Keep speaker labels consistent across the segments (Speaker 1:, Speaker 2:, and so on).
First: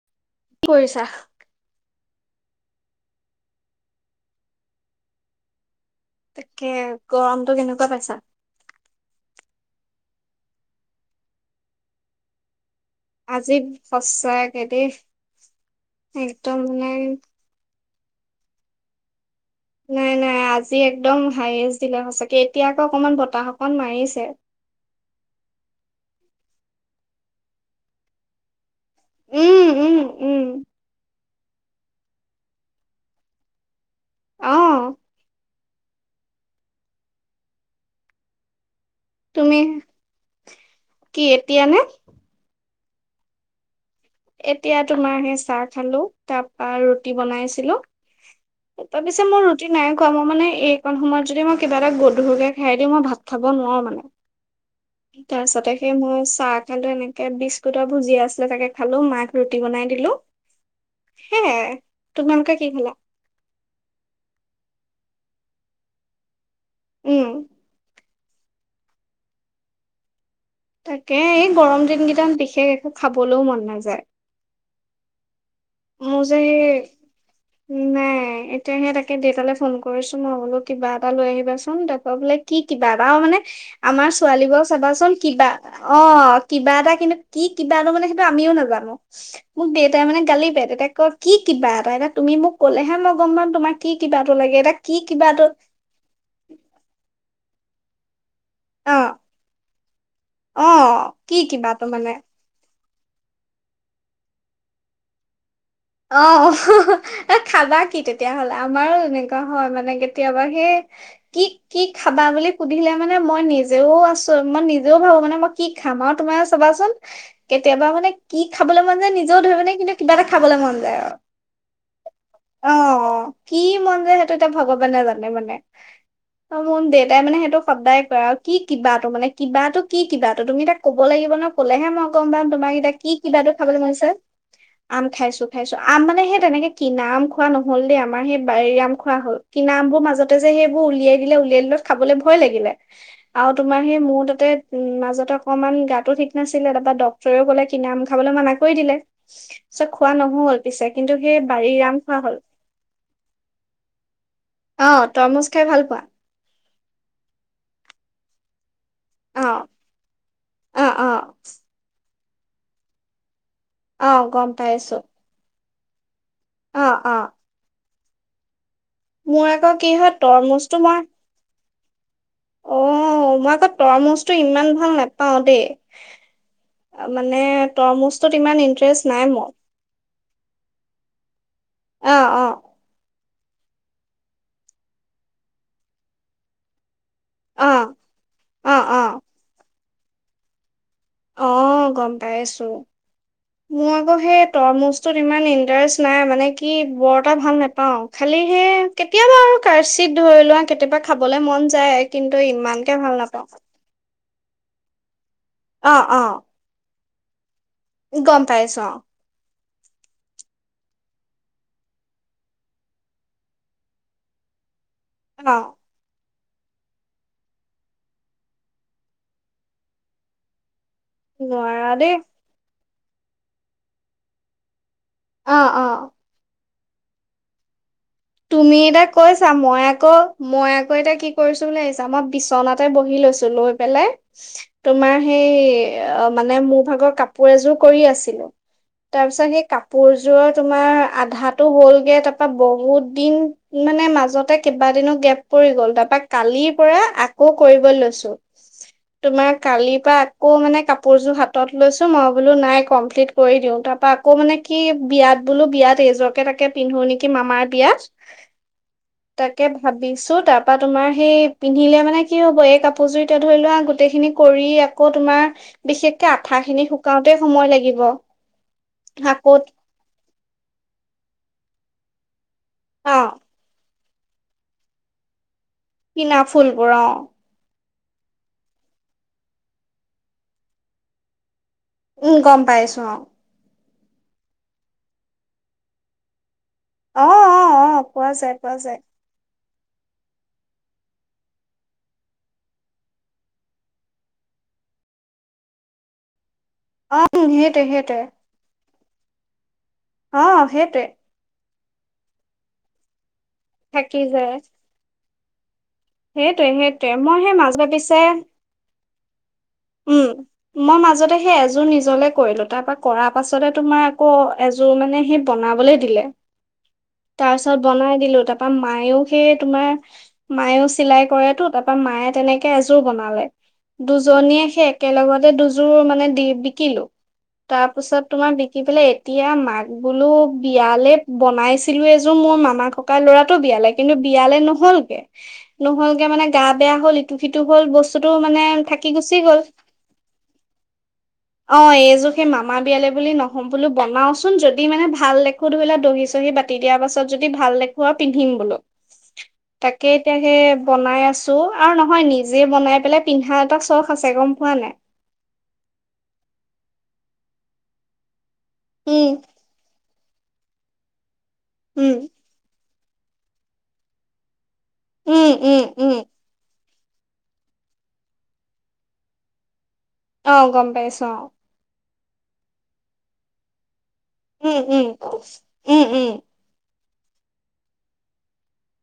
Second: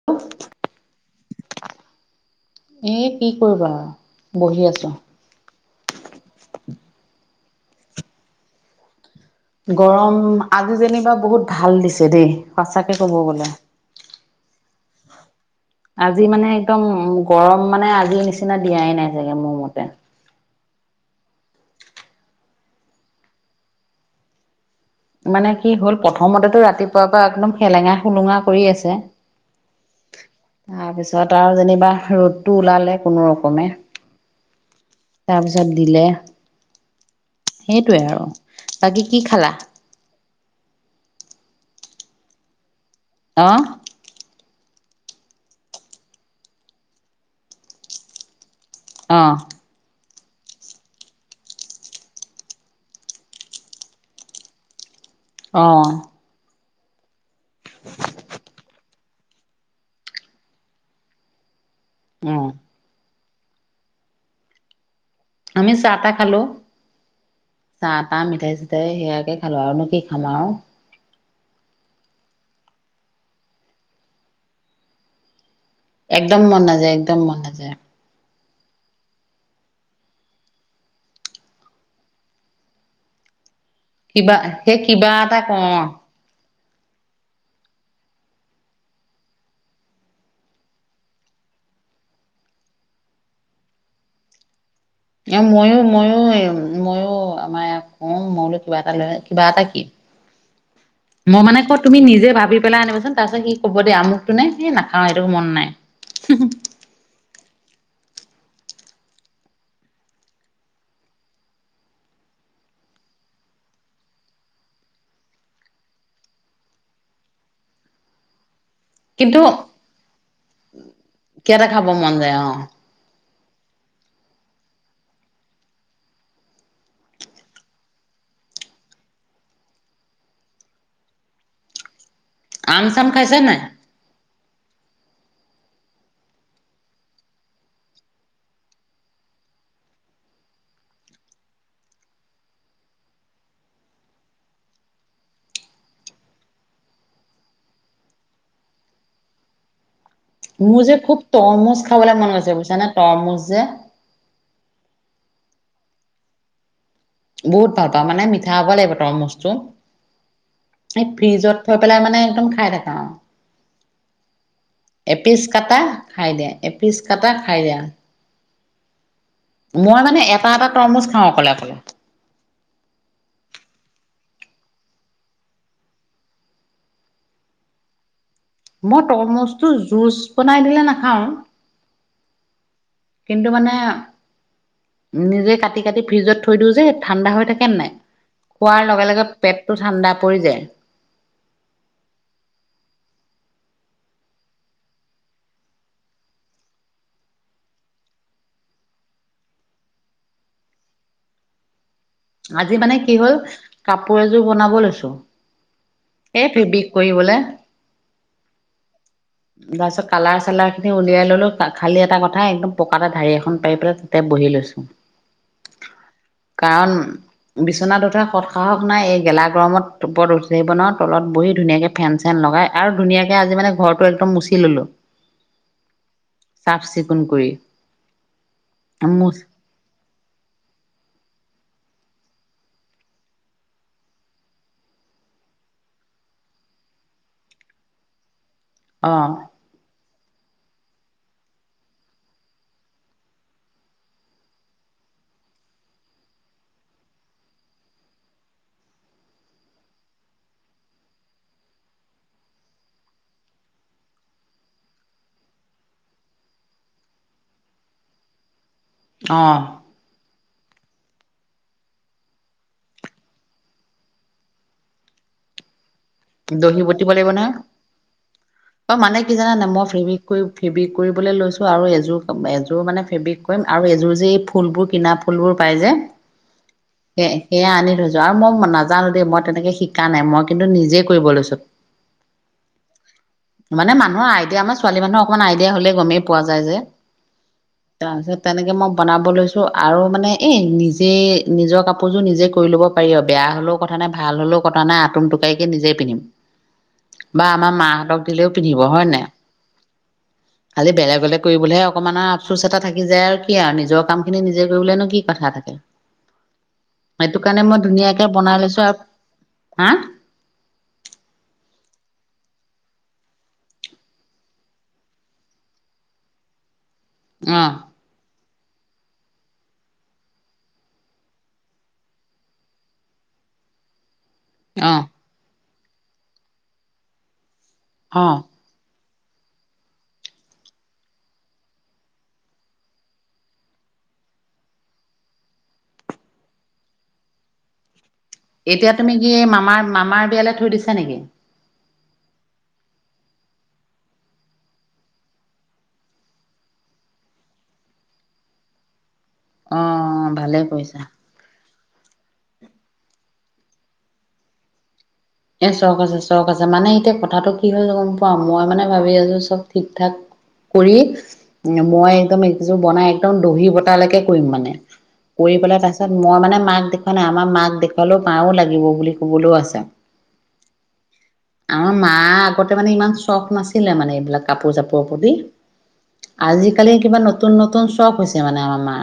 Speaker 1: [inaudible]
Speaker 2: কি কৰিছা?
Speaker 1: এনেই কি কৰিবা আও, বহি আছো।
Speaker 2: তাকে গৰমতটো কেনেকুৱা পাইছা?
Speaker 1: গৰম আজি যেনিবা বহুত ভাল দিছে দেই, সঁচাকে ক'ব গলে।
Speaker 2: আজি সঁচাকে দেই।
Speaker 1: আজি মানে একদম উ গৰম মানে আজিৰ নিচিনা দিয়াই নাই চাগে মোৰ মতে।
Speaker 2: নাই নাই আজি একদম হাইষ্ট দিলে সঁচাকে, এতিয়া আকৌ অকমান বতাহ অকণ মাৰিছে।
Speaker 1: মানে কি হ'ল প্ৰথমতেতটো ৰাতিপুৱাৰ পৰা একদম সেলেঙা সলুঙা কৰি আছে।
Speaker 2: উম উম উম।
Speaker 1: তাৰপিছত আৰু যেনিবা ৰ'দটো ওলালে কোনো ৰকমে।
Speaker 2: অঁ
Speaker 1: তাৰপিছত দিলে, সেইটোৱে আৰু বাকী কি খালা?
Speaker 2: তুমি কি এতিয়ানে
Speaker 1: অ',
Speaker 2: এতিয়া তোমাৰ সেই চাহ খালো তাৰপা ৰুটি বনাইছিলো। এ পিছে
Speaker 1: অ',
Speaker 2: মোৰ যদি নাই কোৱা মই মানে এইকণ সময়ত যদি মই কিবা এটা গধুৰকে খাই দি মই ভাত খাব নোৱাৰো মানে তাৰপিছতে
Speaker 1: অ',
Speaker 2: সেই মোৰ চাহ খালো এনেকে বিস্কুটাৰ ভুজিয়া আছিলে তাকে খালো মাক ৰুটি বনাই দিলো সেয়াই
Speaker 1: অ',
Speaker 2: তোমালোকে কি খালা
Speaker 1: আমি চাহ টাহ খালো
Speaker 2: উম',
Speaker 1: আটা মিঠাই চিঠাই সেয়াকে খালোঁ আৰুনো কি খাম আৰু
Speaker 2: তাকে এই গৰম দিন কেইটাত বিশেষ একো খাবলৈও মন নাযায়। মোৰ যে
Speaker 1: একদম
Speaker 2: সেই
Speaker 1: মন নাযায় একদম মন নাযায়
Speaker 2: নাই। তেতিয়াহে তাকে দেউতালৈ ফোন কৰিছো মই বোলো কিবা এটা লৈ আহিবাচোন দেতা বোলে কি কিবা এটা মানে আমাৰ
Speaker 1: কিবা
Speaker 2: ছোৱালীবোৰ
Speaker 1: সেই
Speaker 2: চাবাচোন
Speaker 1: এটা
Speaker 2: কিবা
Speaker 1: কওঁ
Speaker 2: অ', কিবা এটা কিন্তু কি কিবা এটা মানে সেইটো আমিও নাজানো মোক দেউতাই মানে গালি পেট এতিয়া কি কিবা এটা এতিয়া তুমি মোক ক'লেহে ন গম পাম তোমাক কি কিবাটো লাগে এতিয়া কি
Speaker 1: এ
Speaker 2: কিবাটো
Speaker 1: মইয়ো মইয়ো মইয়ো আমাৰ ইয়াক কও মই কিবা এটা
Speaker 2: অ
Speaker 1: ল কিবা এটা কি
Speaker 2: অ কি
Speaker 1: মই মানে ক
Speaker 2: কিবাটো
Speaker 1: তুমি নিজে ভাবি পেলাই আনিবাচোন তাৰ পিছত স ক'ব দিয়া আমুকটো নে সেই নাখাও সেইটো মন নাই।
Speaker 2: আহ এ খাবা কি তেতিয়াহলে আমাৰো এনেকুৱা হয় মানে কেতিয়াবা সেই কি কি খাবা বুলি সুধিলে মানে মই নিজেও আছো মই নিজেও ভাবো মানে মই কি খাম আৰু তোমাৰ চাবাচোন কেতিয়াবা মানে কি খাবলৈ মন নিজেও
Speaker 1: কিন্তু
Speaker 2: ধৰিবনে কিন্তু কিবা এটা খাবলে মন যায় আৰু
Speaker 1: কিবা এটা খাব মন যায়
Speaker 2: অ', অ', কি মন যায় সেইটো এতিয়া ভগৱানে জানে মানে অ মোৰ দেউতাই মানে সেইটো সদায় কৰে আৰু কি কিবাটো মানে কিবাটো কি কিবাটো তুমি তাক ক'ব লাগিব ন কলেহে মই গম পাম তোমাক
Speaker 1: আম
Speaker 2: এতিয়া
Speaker 1: চাম
Speaker 2: কি
Speaker 1: খাইছে
Speaker 2: কিবাটো
Speaker 1: নাই
Speaker 2: খাবলৈ মন হৈছে আম খাইছো উঠাইছো আম মানে সেই তেনেকে কিনা আম খোৱা নহল দেই আমাৰ সেই বাৰীৰ আম খোৱা হল। কিনা আমবোৰ মাজতে যে সেইবোৰ উলিয়াই দিলে উলিয়াই দিলে খাবলৈ ভয় লাগিলে আৰু তোমাৰ সেই মোৰ তাতে উম মাজতে অকনমান গা ঠিক নাছিলে তাৰপা ডক ৰেও কলে কিনা আম খাবলে মানা কৰি দিলে পিছত খোৱা ন
Speaker 1: মোৰ যে খুব তৰমুজ খাবলৈ মন গৈছে বুজছানে তৰমুজ যে
Speaker 2: অ তৰমুজ খাই ভাল পোৱা?
Speaker 1: বহুত ভাল পাওঁ মানে মিঠা হব লাগিব।
Speaker 2: অ
Speaker 1: তৰমুজটো
Speaker 2: অ অ
Speaker 1: ফ্ৰিজত থৈ পেলাই মানে একদম খাই থাকা আৰু
Speaker 2: অ গম পাইছো।
Speaker 1: এপিচ কাটা খাই দিয়া
Speaker 2: অ
Speaker 1: এপিচ
Speaker 2: অ
Speaker 1: কাটা খাই দিয়া
Speaker 2: মোৰ আকৌ কি
Speaker 1: মই
Speaker 2: হয়
Speaker 1: মানে এটা এটা
Speaker 2: তৰমুজটো মই
Speaker 1: তৰমুজ খাওঁ অকলে অকলে
Speaker 2: অ মই আকৌ তৰমুজটো ইমান ভাল নাপাও দেই। মানে তৰমুজ টো ইমান ইন্টাৰেষ্ট
Speaker 1: মই
Speaker 2: নাই মোৰ।
Speaker 1: তৰমুজটো জুচ বনাই দিলে নাখাওঁ।
Speaker 2: অ অ
Speaker 1: কিন্তু মানে নিজে কাটি কাটি ফ্ৰিজত থৈ দিওঁ যে ঠাণ্ডা হৈ কিনে নাই
Speaker 2: অ',
Speaker 1: খোৱাৰ
Speaker 2: অ',
Speaker 1: লগে
Speaker 2: অ',
Speaker 1: লগে পেটটো ঠাণ্ডা পৰি যায়।
Speaker 2: অ', গম পাই আছোঁ। মোৰ আকৌ সেই তৰমুজটোত ইমান ইণ্টাৰেষ্ট নাই মানে কি বৰ এটা ভাল নেপাও। খালি সেই কেতিয়াবা আৰু কাৰচিত ধৰি লোৱা কেতিয়াবা খাবলে মন যায়। কিন্তু
Speaker 1: আজি মানে
Speaker 2: ইমানকে
Speaker 1: কি
Speaker 2: ভাল
Speaker 1: হ'ল
Speaker 2: নাপাওঁ।
Speaker 1: কাপোৰ এযোৰ বনাব লৈছোঁ।
Speaker 2: অ', অ'।
Speaker 1: এই ফেব্ৰিক কৰিবলে।
Speaker 2: গম পাইছোঁ অ'।
Speaker 1: তাৰপিছত কালাৰ চালাৰখিনি উলিয়াই ল'লোঁ, খালী এটা কথা একদম পকাতে ঢাৰি এখন পাৰি পেলাই তাতে বহি লৈছোঁ।
Speaker 2: অ'।
Speaker 1: কাৰণ বিচনাত উঠা সৎ সাহস নাই এই গেলা গৰমত। ওপৰত উঠিব নোৱাৰো তলত বহি
Speaker 2: নোৱাৰা
Speaker 1: ধুনীয়াকে
Speaker 2: দেই।
Speaker 1: ফেন চেন লগাই আৰু ধুনীয়াকে আজি মানে ঘৰটো একদম মুচি ল'লো।
Speaker 2: অ', অ'।
Speaker 1: চাফ চিকুণ কৰি।
Speaker 2: তুমি এতিয়া
Speaker 1: মুচ
Speaker 2: কৈছা মই আকৌ মই আকৌ এতিয়া কি কৰিছোঁ বুলি ভাবিছা মই বিছনাতে বহি লৈছোঁ, লৈ পেলাই তোমাৰ সেই মানে মোৰ ভাগৰ কাপোৰ এযোৰ কৰি আছিলোঁ।
Speaker 1: অ
Speaker 2: তাৰপিছত সেই কাপোৰযোৰৰ তোমাৰ আধাটো হ'লগে তাৰ পৰা বহুত দিন মানে মাজতে কেইবাদিনো গেপ পৰি গ'ল তাৰপা কালিৰ পৰা আকৌ কৰিব লৈছোঁ। তোমাৰ কালিৰ পৰা আকৌ মানে কাপোৰযোৰ হাতত লৈছো মই বোলো নাই কমপ্লিট কৰি দিওঁ, তাৰ পৰা আকৌ মানে কি বিয়াত বোলো বিয়াত এইযোৰকে তাকে পিন্ধো নেকি মামাৰ বিয়াত।
Speaker 1: অ
Speaker 2: তাকে ভা ভাবিছোঁ, তাৰপা তোমাৰ সেই পিন্ধিলে মানে কি হ'ব এই কাপোৰ জুৰিতে ধৰি লোৱা গোটেইখিনি কৰি আকৌ তোমাৰ বিশেষকে আঠা
Speaker 1: দহি
Speaker 2: খিনি
Speaker 1: বটিব লাগিব
Speaker 2: শুকাওঁতে
Speaker 1: নহয়
Speaker 2: সময় লাগিব,
Speaker 1: অ মানে কি
Speaker 2: আকৌ
Speaker 1: জানানে মই ফেব্ৰিক কৰি ফেব্ৰিক কৰিবলৈ লৈছোঁ আৰু এযোৰ ক এযোৰ মানে
Speaker 2: অ
Speaker 1: ফেব্ৰিক কৰিম আৰু এযোৰ যে এই ফুলবোৰ কিনা ফুলবোৰ পাই যে
Speaker 2: কিনা ফুলবোৰ অ'।
Speaker 1: সে সেয়া আনি থৈছোঁ আৰু মই নাজানো দেই মই তেনেকে শিকা নাই মই কিন্তু নিজে কৰিব লৈছোঁ।
Speaker 2: উম গম পাইছোঁ অ'।
Speaker 1: মানে মানুহৰ আইডিয়া, আমাৰ ছোৱী মানুহৰ অকমাণ আইডিয়া হ'লে গমেই পোৱা যায় যে।
Speaker 2: অ অ অ পোৱা
Speaker 1: তাৰপিছত
Speaker 2: যায়
Speaker 1: তেনেকে
Speaker 2: পোৱা
Speaker 1: মই
Speaker 2: যায়
Speaker 1: বনাব লৈছোঁ। ত' আৰু মানে এই নিজে নিজৰ কাপোৰযোৰ নিজে কৰি ল'ব পাৰি আৰু বেয়া হ'লেও কথা নাই ভাল হ'লেও কথা নাই আতুম টোকাৰিকে নিজে পিন্ধিম
Speaker 2: অ
Speaker 1: বা
Speaker 2: উম
Speaker 1: আমাৰ
Speaker 2: সেইটোৱে সেইটোৱে
Speaker 1: মাহঁতক দিলেও পিন্ধিব হয় নাই,
Speaker 2: অ
Speaker 1: আজি
Speaker 2: সেইটোৱে
Speaker 1: বেলেগ বেলেগ কৰিবলৈহে অকমান আৰু আফচোচ এটা থাকি যায় আৰু কি আৰু নিজৰ কাম
Speaker 2: থাকি
Speaker 1: খিনি
Speaker 2: যায়
Speaker 1: নিজে কৰিবলেনো কি কথা থাকে।
Speaker 2: সেইটোৱে সেইটোৱে
Speaker 1: সেইটো
Speaker 2: সেই
Speaker 1: কাৰণে
Speaker 2: মাজতে
Speaker 1: মই
Speaker 2: পিছে
Speaker 1: ধুনীয়াকে বনাই লৈছোঁ আৰু হা
Speaker 2: উম, মই মাজতে সেই এজোৰ নিজলে কৰিলোঁ, তাৰপা কৰা পাছতে তোমাৰ আকৌ এজো জোৰ মানে সি বনাবলৈ দিলে, তাৰ পিছত
Speaker 1: অ
Speaker 2: বনাই দিলোঁ, তা মায়েও সেই তোমাৰ মায়েও চিলাই কৰেটো, তাৰপৰা মায়ে তেনেকে এযোৰ বনালে। দুজনীয়ে সে
Speaker 1: অ
Speaker 2: একেলগতে দুযোৰ মানে দি বিকিলোঁ, তাৰ পিছত
Speaker 1: অ
Speaker 2: তোমাৰ বিকি পেলাই এতিয়া মাক বোলো বিয়ালে বনাইছিলোঁ এযোৰ মোৰ মামাৰ ককা ল'ৰাটোৰ বিয়ালে। কিন্তু বিয়ালে নহ'লগে, নহ'লগে মানে গা বেয়া হ'ল এত ইটো-সিটো হ'ল, বস্তুটো মানে
Speaker 1: এতিয়া তুমি
Speaker 2: থাকি
Speaker 1: কি
Speaker 2: গুচি গ'ল।
Speaker 1: মামাৰ মামাৰ বিয়ালে থৈ দিছা নেকি?
Speaker 2: অ', এইযোৰ সেই মামা বিয়ালে বুলি নহয়, বোলো বনাওচোন যদি মানে ভাল দেখো, ধৰিলও দহি-চহি বাট তেতিয়াৰ পাছত যদি, ভাল লাগিব আৰু পিন্ধিম বোলো।
Speaker 1: অ
Speaker 2: তাকে এতিয়া
Speaker 1: ভালে
Speaker 2: সেই
Speaker 1: কৰিছা
Speaker 2: বনাই আছো, আৰু নহয় নিজে বনাই পেলাই পিন্ধা, এটা চখ আছে গম- পোৱা নাই।
Speaker 1: এ ছশ আছে, ছশ আছে, মানে এতিয়া কথাটো কি হ'ল, গম পাওঁ, মই মানে ভাবি
Speaker 2: উম,
Speaker 1: আছো, চব ঠিক-ঠাক কৰি মই
Speaker 2: উম,
Speaker 1: একদম এইযোৰ বনাই, একদম দহি বতালৈকে কৰিম মানে।
Speaker 2: উম,
Speaker 1: কৰি
Speaker 2: উম,
Speaker 1: পেলাই পাছত,
Speaker 2: উম,
Speaker 1: মই মানে মাক দেখুৱাই নাই, আমাৰ মাক দেখালও পাৰো, লাগিব বুলি কবলৈও আছে।
Speaker 2: অ', গম পাইছো অ'।
Speaker 1: আমাৰ মা আগতে মানে, ইমান চখ নাছিলে মানে, এইবিলাক
Speaker 2: উম, উম।
Speaker 1: কাপোৰ-চাপোৰ প্ৰতি,
Speaker 2: উম, উম,
Speaker 1: আজিকালি কিবা নতুন, নতুন চখ হৈছে মানে আমাৰ মা।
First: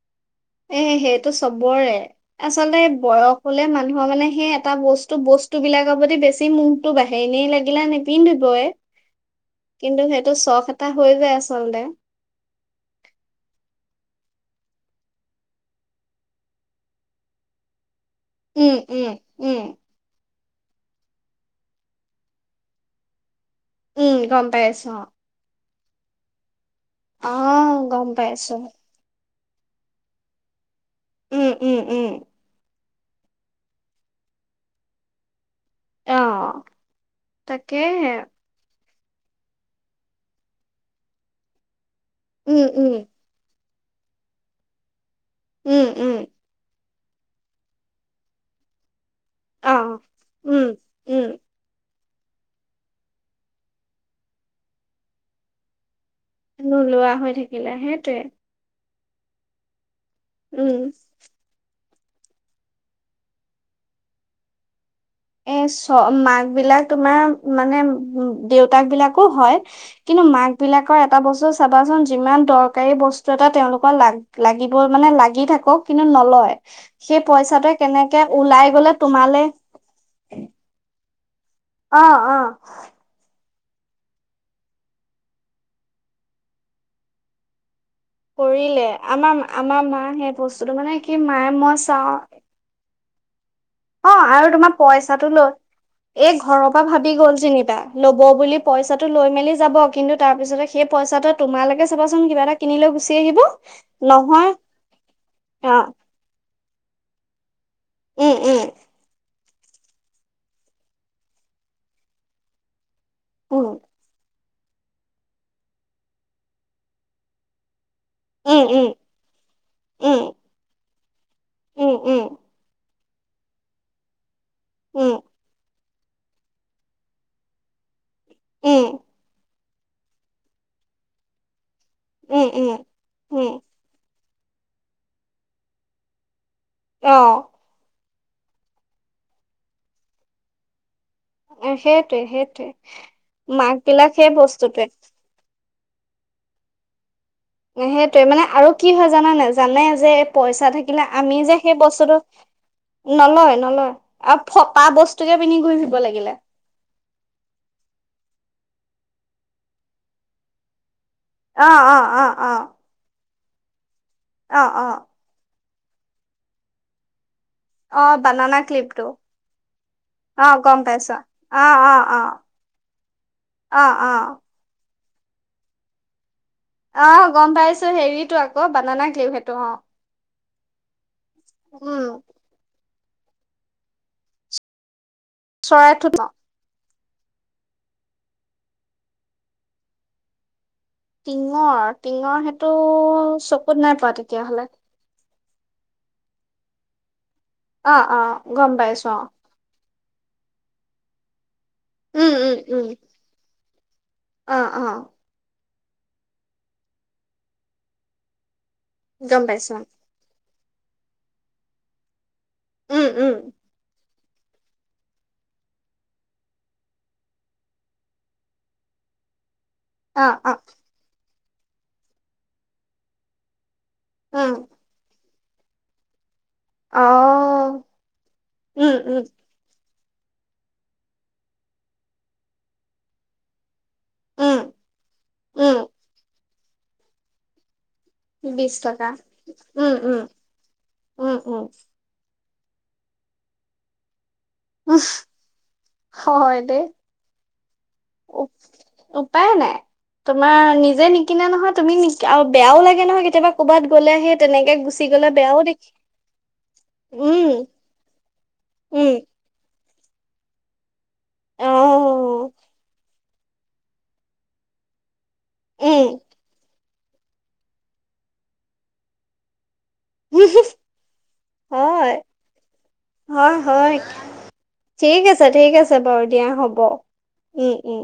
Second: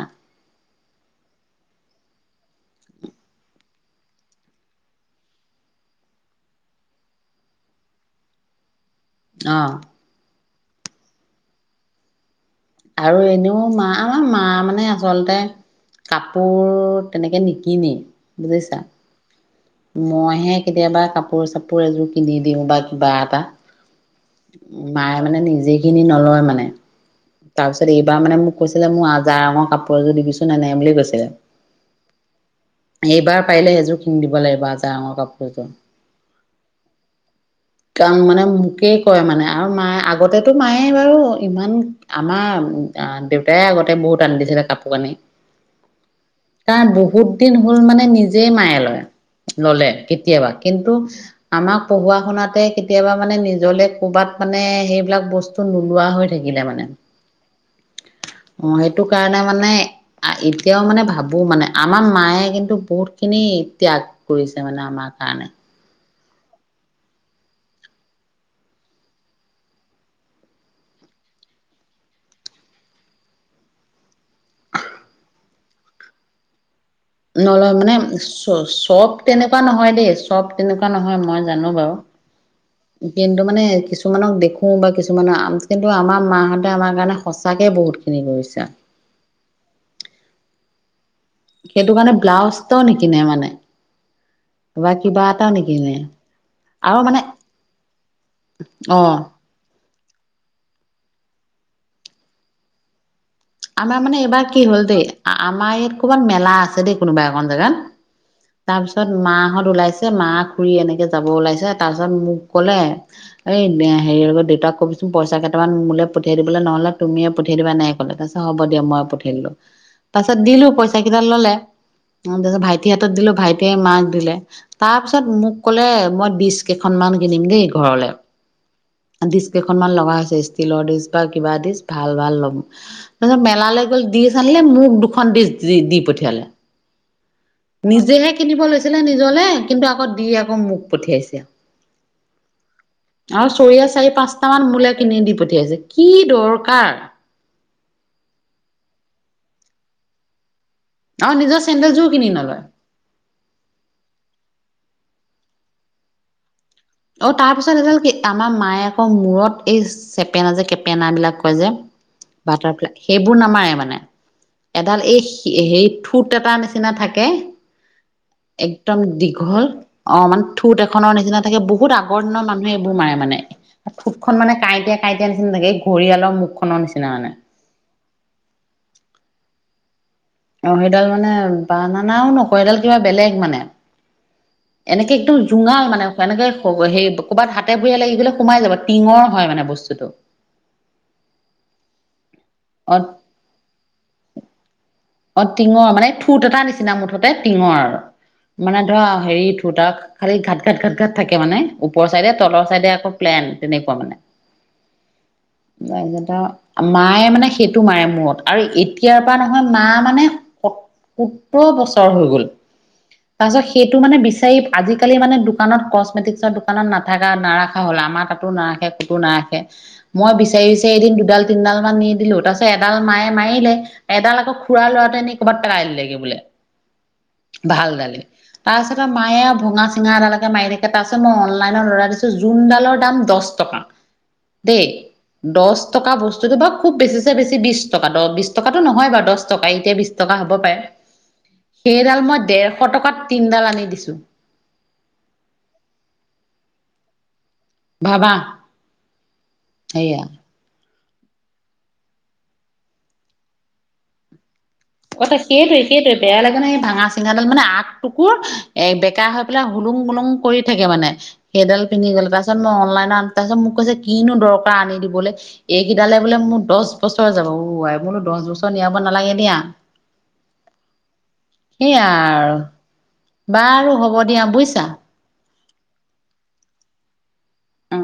Speaker 2: এ সেইটো চবৰে। আচলতে বয়স হ'লে, মানুহৰ মানে সেই এটা, বস্তু, বস্তু বিলাকৰ প্ৰতি বেছি মুহ টো বাঢ়ে, এনেই লাগিলে নিপিন্ধিবয়।
Speaker 1: অ'।
Speaker 2: কিন্তু সেইটো, চখ এটা হৈ যায় আচলতে।
Speaker 1: আৰু এনেও মা, আমাৰ মা মানে আচলতে কাপোৰ তেনেকে নিকিনে
Speaker 2: উম, উম, উম।
Speaker 1: মই হে কেতিয়াবা কাপোৰ-চাপোৰ এযোৰ কিনি দিওঁ বা কিবা এটা।
Speaker 2: উম, গম পাইছো
Speaker 1: মায়ে মানে নিজে কিনি নলয় মানে।
Speaker 2: অ',
Speaker 1: তাৰপিছত
Speaker 2: গম
Speaker 1: এইবাৰ মানে
Speaker 2: পাইছো।
Speaker 1: মোক কৈছিলে, মোৰ আজাৰ ৰঙৰ কাপোৰ এযোৰ দিবিছোন এনে বুলি কৈছিলে,
Speaker 2: উম, উম, উম,
Speaker 1: এইবাৰ পাৰিলে, সেইযোৰ কিনি দিব লাগিব আজাৰ ৰঙৰ কাপোৰযোৰ।
Speaker 2: অ', তাকেহে।
Speaker 1: কাৰণ, মানে মোকে কয় মানে, আৰু মায়ে আগতেতো মায়ে বাৰু, ইমান
Speaker 2: উম,
Speaker 1: আমাৰ
Speaker 2: উম,
Speaker 1: দেউ এ আগতে বহুত দান দি থাকে, কাপোৰ কানি।
Speaker 2: উম, উম।
Speaker 1: তাৰ বহুত দিন হ'ল মানে, নিজেই মায়ে লয়, ল'লে
Speaker 2: অ',
Speaker 1: কেতিয়াবা,
Speaker 2: উম,
Speaker 1: কিন্তু
Speaker 2: উম,
Speaker 1: আমাক পঢ়োৱা শুনাতে কেতিয়াবা মানে, নিজলে কৰ'বাত মানে সেইবিলাক বস্তু নোলোৱা হৈ থাকিলে মানে
Speaker 2: নোলোৱা হৈ থাকিলে সেইটোৱে।
Speaker 1: অ', সেইটো কাৰণে, মানে
Speaker 2: উম,
Speaker 1: এতিয়াও মানে ভাবো বো মানে, আমাৰ মায়ে কিন্তু বহুতখিনি ত্যাগ কৰিছে, মানে আমাৰ কাৰণে।
Speaker 2: এ চ মাক বিলাক তোমাৰ মানে, দেউতাক বিলাকো হয়। কিন্তু মাক বিলাকৰ এটা বস্তু চাবাচোন, যিমান দৰকাৰী বস্তু এটা তেওঁওলোকৰ লাগ লাগিব মানে লাগি থাকক, কিন্তু নলয়। সেই পইচাটোৱে
Speaker 1: নলয় মানে
Speaker 2: কেনেকে
Speaker 1: চ
Speaker 2: ওলাই গ'লে
Speaker 1: চখ,
Speaker 2: তোমালে
Speaker 1: তেনেকুৱা নহয় দেই। চব তেনেকুৱা নহয় মই জানো বাৰু।
Speaker 2: অ', অ',
Speaker 1: কিন্তু মানে, কিছুমানক দেখো বা কিছুমানৰ কিন্তু, আমাৰ মাহঁতে আমাৰ কাৰণে সঁচাকে বহুত খিনি কৰিছে
Speaker 2: কৰিলে, আমাৰ, আমাৰ মা সেই বস্তুটো মানে কি মায়ে মই
Speaker 1: সেইটো কাৰণে,
Speaker 2: চাওঁ
Speaker 1: ব্লাউজ এটাও নিকনে মানে।
Speaker 2: অ', আৰু তোমাৰ
Speaker 1: বা কিবা
Speaker 2: পইচাটো
Speaker 1: এটাও
Speaker 2: লৈ
Speaker 1: নিকিনে
Speaker 2: এ ঘৰৰ পৰা
Speaker 1: আৰু
Speaker 2: ভাবি
Speaker 1: মানে
Speaker 2: গ'ল যেনিবা, ল'ব বুলি
Speaker 1: অ
Speaker 2: পইচাটো লৈ মেলি যাব কিন্তু তাৰপিছতে সেই পইচাটো তোমালকে চাবাচোন কিবা এটা কিনি লৈ গুচি আহিব।
Speaker 1: আমাৰ মানে এইবাৰ
Speaker 2: নহয়
Speaker 1: কি হ'ল দেই, আমাৰ
Speaker 2: অ
Speaker 1: ইয়াত ক'ৰবাত মেলা আছে দেই কোনোবা এখন জেগাত।
Speaker 2: উম
Speaker 1: তাৰপিছত মাহত ওলাইছে মাহ খুৰি এনেকে যাব ওলাইছে তাৰ পিছত মোক কলে
Speaker 2: উম
Speaker 1: এ হেৰি লগত দেউতাক কব পইচা কেইটামান মোলে পঠিয়াই দিবলৈ নহ'লে তুমিয়ে পঠিয়াই দিব নাই কলে। হ'ব দিয়া
Speaker 2: উম
Speaker 1: মই পঠাই দিলোঁ
Speaker 2: উম
Speaker 1: তাৰ পিছত দিলোঁ পইচা কেইটা ললে
Speaker 2: উম উম
Speaker 1: তাৰ ভাই ভি হাতত দিলো ভাইটিয়ে মাক দিলে
Speaker 2: উম উম
Speaker 1: তাৰপিছত মোক কলে মই দিশ কেইখনমান কিনিম দেই ঘৰলে।
Speaker 2: উম।
Speaker 1: ডিচ কেইখনমান লগা হৈছে, ষ্টীলৰ ডিচ বা কিবা ডিচ ভাল, ভাল
Speaker 2: উম
Speaker 1: লব।
Speaker 2: উম
Speaker 1: তাৰপিছত
Speaker 2: উম
Speaker 1: মেলালৈ গ'ল দি আনিলে মোক দুখন ডিছ দি দি পঠিয়ালে।
Speaker 2: অ'।
Speaker 1: নিজেহে কিনিব লৈছিলে নিজলে, কিন্তু আকৌ দি আকৌ মখ পঠিয়াইছিল।
Speaker 2: অ সেইটোৱে সেইটোৱে
Speaker 1: আৰু
Speaker 2: মাক
Speaker 1: চৰিয়া
Speaker 2: বিলাক
Speaker 1: চাৰি
Speaker 2: সেই
Speaker 1: পাঁচটা মান
Speaker 2: বস্তুটোৱে
Speaker 1: মূলে কিনি দি পঠিয়াইছে। কি দৰকাৰ।
Speaker 2: সেইটোৱে মানে আৰু কি হয় জানানে জানে যে পইচা থাকিলে
Speaker 1: আৰু
Speaker 2: আমি
Speaker 1: নিজৰ
Speaker 2: যে সেই
Speaker 1: চেন্দেলযোৰ
Speaker 2: বস্তুটো
Speaker 1: কিনি নলয়
Speaker 2: নলয়, নলয় আৰু ফটা বস্তুকে পিন্ধি ঘুৰি ফিব লাগিলে।
Speaker 1: অ', তাৰ পিছত এডাল কি আমাৰ মায়ে আকৌ মূৰত এই চেপেনা যে কেপেনা বিলাক কয় যে
Speaker 2: অ অ অ অ
Speaker 1: বাটাৰফ্লাই সেইবোৰ নামাৰে মানে
Speaker 2: অ অ
Speaker 1: এডাল এই সেই ঠোঁট এটা নিচিনা থাকে।
Speaker 2: অ বানানা
Speaker 1: একদম
Speaker 2: ক্লিপটো
Speaker 1: দীঘল অ', মানে ঠোঁট
Speaker 2: গম
Speaker 1: এখনৰ
Speaker 2: পাইছো
Speaker 1: নিচিনা থাকে
Speaker 2: অ
Speaker 1: বহুত বহুত
Speaker 2: অ অ
Speaker 1: আগৰ দিনৰ মানুহে এইবোৰ মানে
Speaker 2: অ অ
Speaker 1: থোপখন মানে কাইটিয়াই কাইটিয়া নিচিনা থাকে এই ঘৰিয়ালৰ মুখখন।
Speaker 2: অ', গম পাইছো হেৰিতো আকৌ বানানা কিলিপ সেইটো অ'।
Speaker 1: অ', সেইডাল মানে ব
Speaker 2: উম
Speaker 1: নানাও নকয়ডাল কিবা বেলেগ মানে। এনেকে একদম জুঙাল
Speaker 2: চৰাই
Speaker 1: মানে
Speaker 2: ঠোট ন
Speaker 1: এনেকে হে ক'ৰবাত হাতে ভৰিয়ে লাগি গলে সোমাই যাব টিঙৰ হয় মানে বস্তুটো।
Speaker 2: টিঙৰ, টিঙৰ সেইটো
Speaker 1: অ
Speaker 2: চকুত নাই পোৱা তেতিয়াহ'লে।
Speaker 1: অ', টিঙৰ মানে থোঁট এটা নিচিনা মুঠতে টিঙৰ আৰু
Speaker 2: অ অ গম
Speaker 1: মানে ধৰা
Speaker 2: পাইছো অ
Speaker 1: হেৰি ঠোঁট খালি ঘাট, ঘাট, ঘাট, ঘাট থাকে মানে ওপৰৰ
Speaker 2: উম
Speaker 1: চাইডে
Speaker 2: উম
Speaker 1: তলৰ
Speaker 2: উম
Speaker 1: চাইদে আকৌ প্লেন তেনেকুৱা মানে।
Speaker 2: অ', অ'।
Speaker 1: তেনেকুৱা মায়ে মানে সেইটো মাৰে মূৰত আৰু এতিয়াৰ পৰা
Speaker 2: গম
Speaker 1: নহয়।
Speaker 2: পাইছো
Speaker 1: মা মানে স-সতৰ বছৰ হৈ গল
Speaker 2: উম উম
Speaker 1: তাৰপিছত সেইটো মানে বিচাৰি। আজিকালি মানে দোকানত কচমেটিকছৰ দোকানত নাথাকা নাৰাখা হ'ল আমাৰ তাতো নাৰাখে ক'তো নাৰাখে।
Speaker 2: অ
Speaker 1: মই
Speaker 2: অ
Speaker 1: বিচাৰি, বিচাৰি এদিন দুডাল, তিনিডাল মান নিদিলো তাৰপিছত এডাল মায়ে মাৰিলে এডাল আকৌ
Speaker 2: উম
Speaker 1: খুৰা লৰাটোৱে নি কৰাবাত ৰাই দগে বোলে
Speaker 2: অ
Speaker 1: ভালাল
Speaker 2: উম
Speaker 1: তাৰপিছত
Speaker 2: উম
Speaker 1: মায়ে আও ভঙা, চিঙা এডালৈকে মাৰি থাকে তাৰ পিছত মই অনলাইনত লৰাাই দিছো জোনডালৰ দাম দহ টকা।
Speaker 2: উম
Speaker 1: দেই দহ টকা বস্তুটো বা খুব বেছিছে বেছি বিশ টকা দহ বিশ
Speaker 2: উম
Speaker 1: টকাতটো
Speaker 2: টকা
Speaker 1: নহয় বাৰু দহ টকা
Speaker 2: উম
Speaker 1: এতিয়া বিশ
Speaker 2: উম
Speaker 1: টকা হ'ব পাৰে
Speaker 2: উম উম
Speaker 1: সেইডাল মই দেৰ ক টকাত তিনডাল আনি দিছোঁ।
Speaker 2: [unintelligible] হয় দে।
Speaker 1: ভাবা
Speaker 2: উপ-উপায় নাই
Speaker 1: সেয়া
Speaker 2: তোমাৰ নিজে নি কিনে নহয় তুমি বেয়াও লাগে নহয় কেতিয়া ক'ৰবাত গ'লে তেনেকে গু
Speaker 1: অ', সেইটোৱে, সেইটোৱে বেয়া লাগে নে সেই ভাঙা চিঙাডাল
Speaker 2: উম
Speaker 1: মানে আগ টুকুৰ এ
Speaker 2: উম
Speaker 1: বেকা হয়। [unintelligible] হোুলুং বোলুং কৰি থাকে মানে সেইডাল পিন্ধি গ'লে তাৰ
Speaker 2: অ'
Speaker 1: পিছত মই অনলাইনত তাৰপিছত মোক কৈছে কিনো দৰকাৰ আনি দিবলৈ
Speaker 2: উম
Speaker 1: এইকিডালে বোলে মোৰ দহ বছৰ যাব [unintelligible] দহ বছৰ নিয়াব নালাগে দিয়া।
Speaker 2: [unintelligible]
Speaker 1: সেইয়া
Speaker 2: হয়
Speaker 1: আৰু।
Speaker 2: হয়
Speaker 1: বাৰু
Speaker 2: হয়,
Speaker 1: হ'ব দিয়া বুজিছা
Speaker 2: ঠিক আছে ঠিক আছে। [unintelligible] বাৰু দিয়া হ'ব, উম, উম।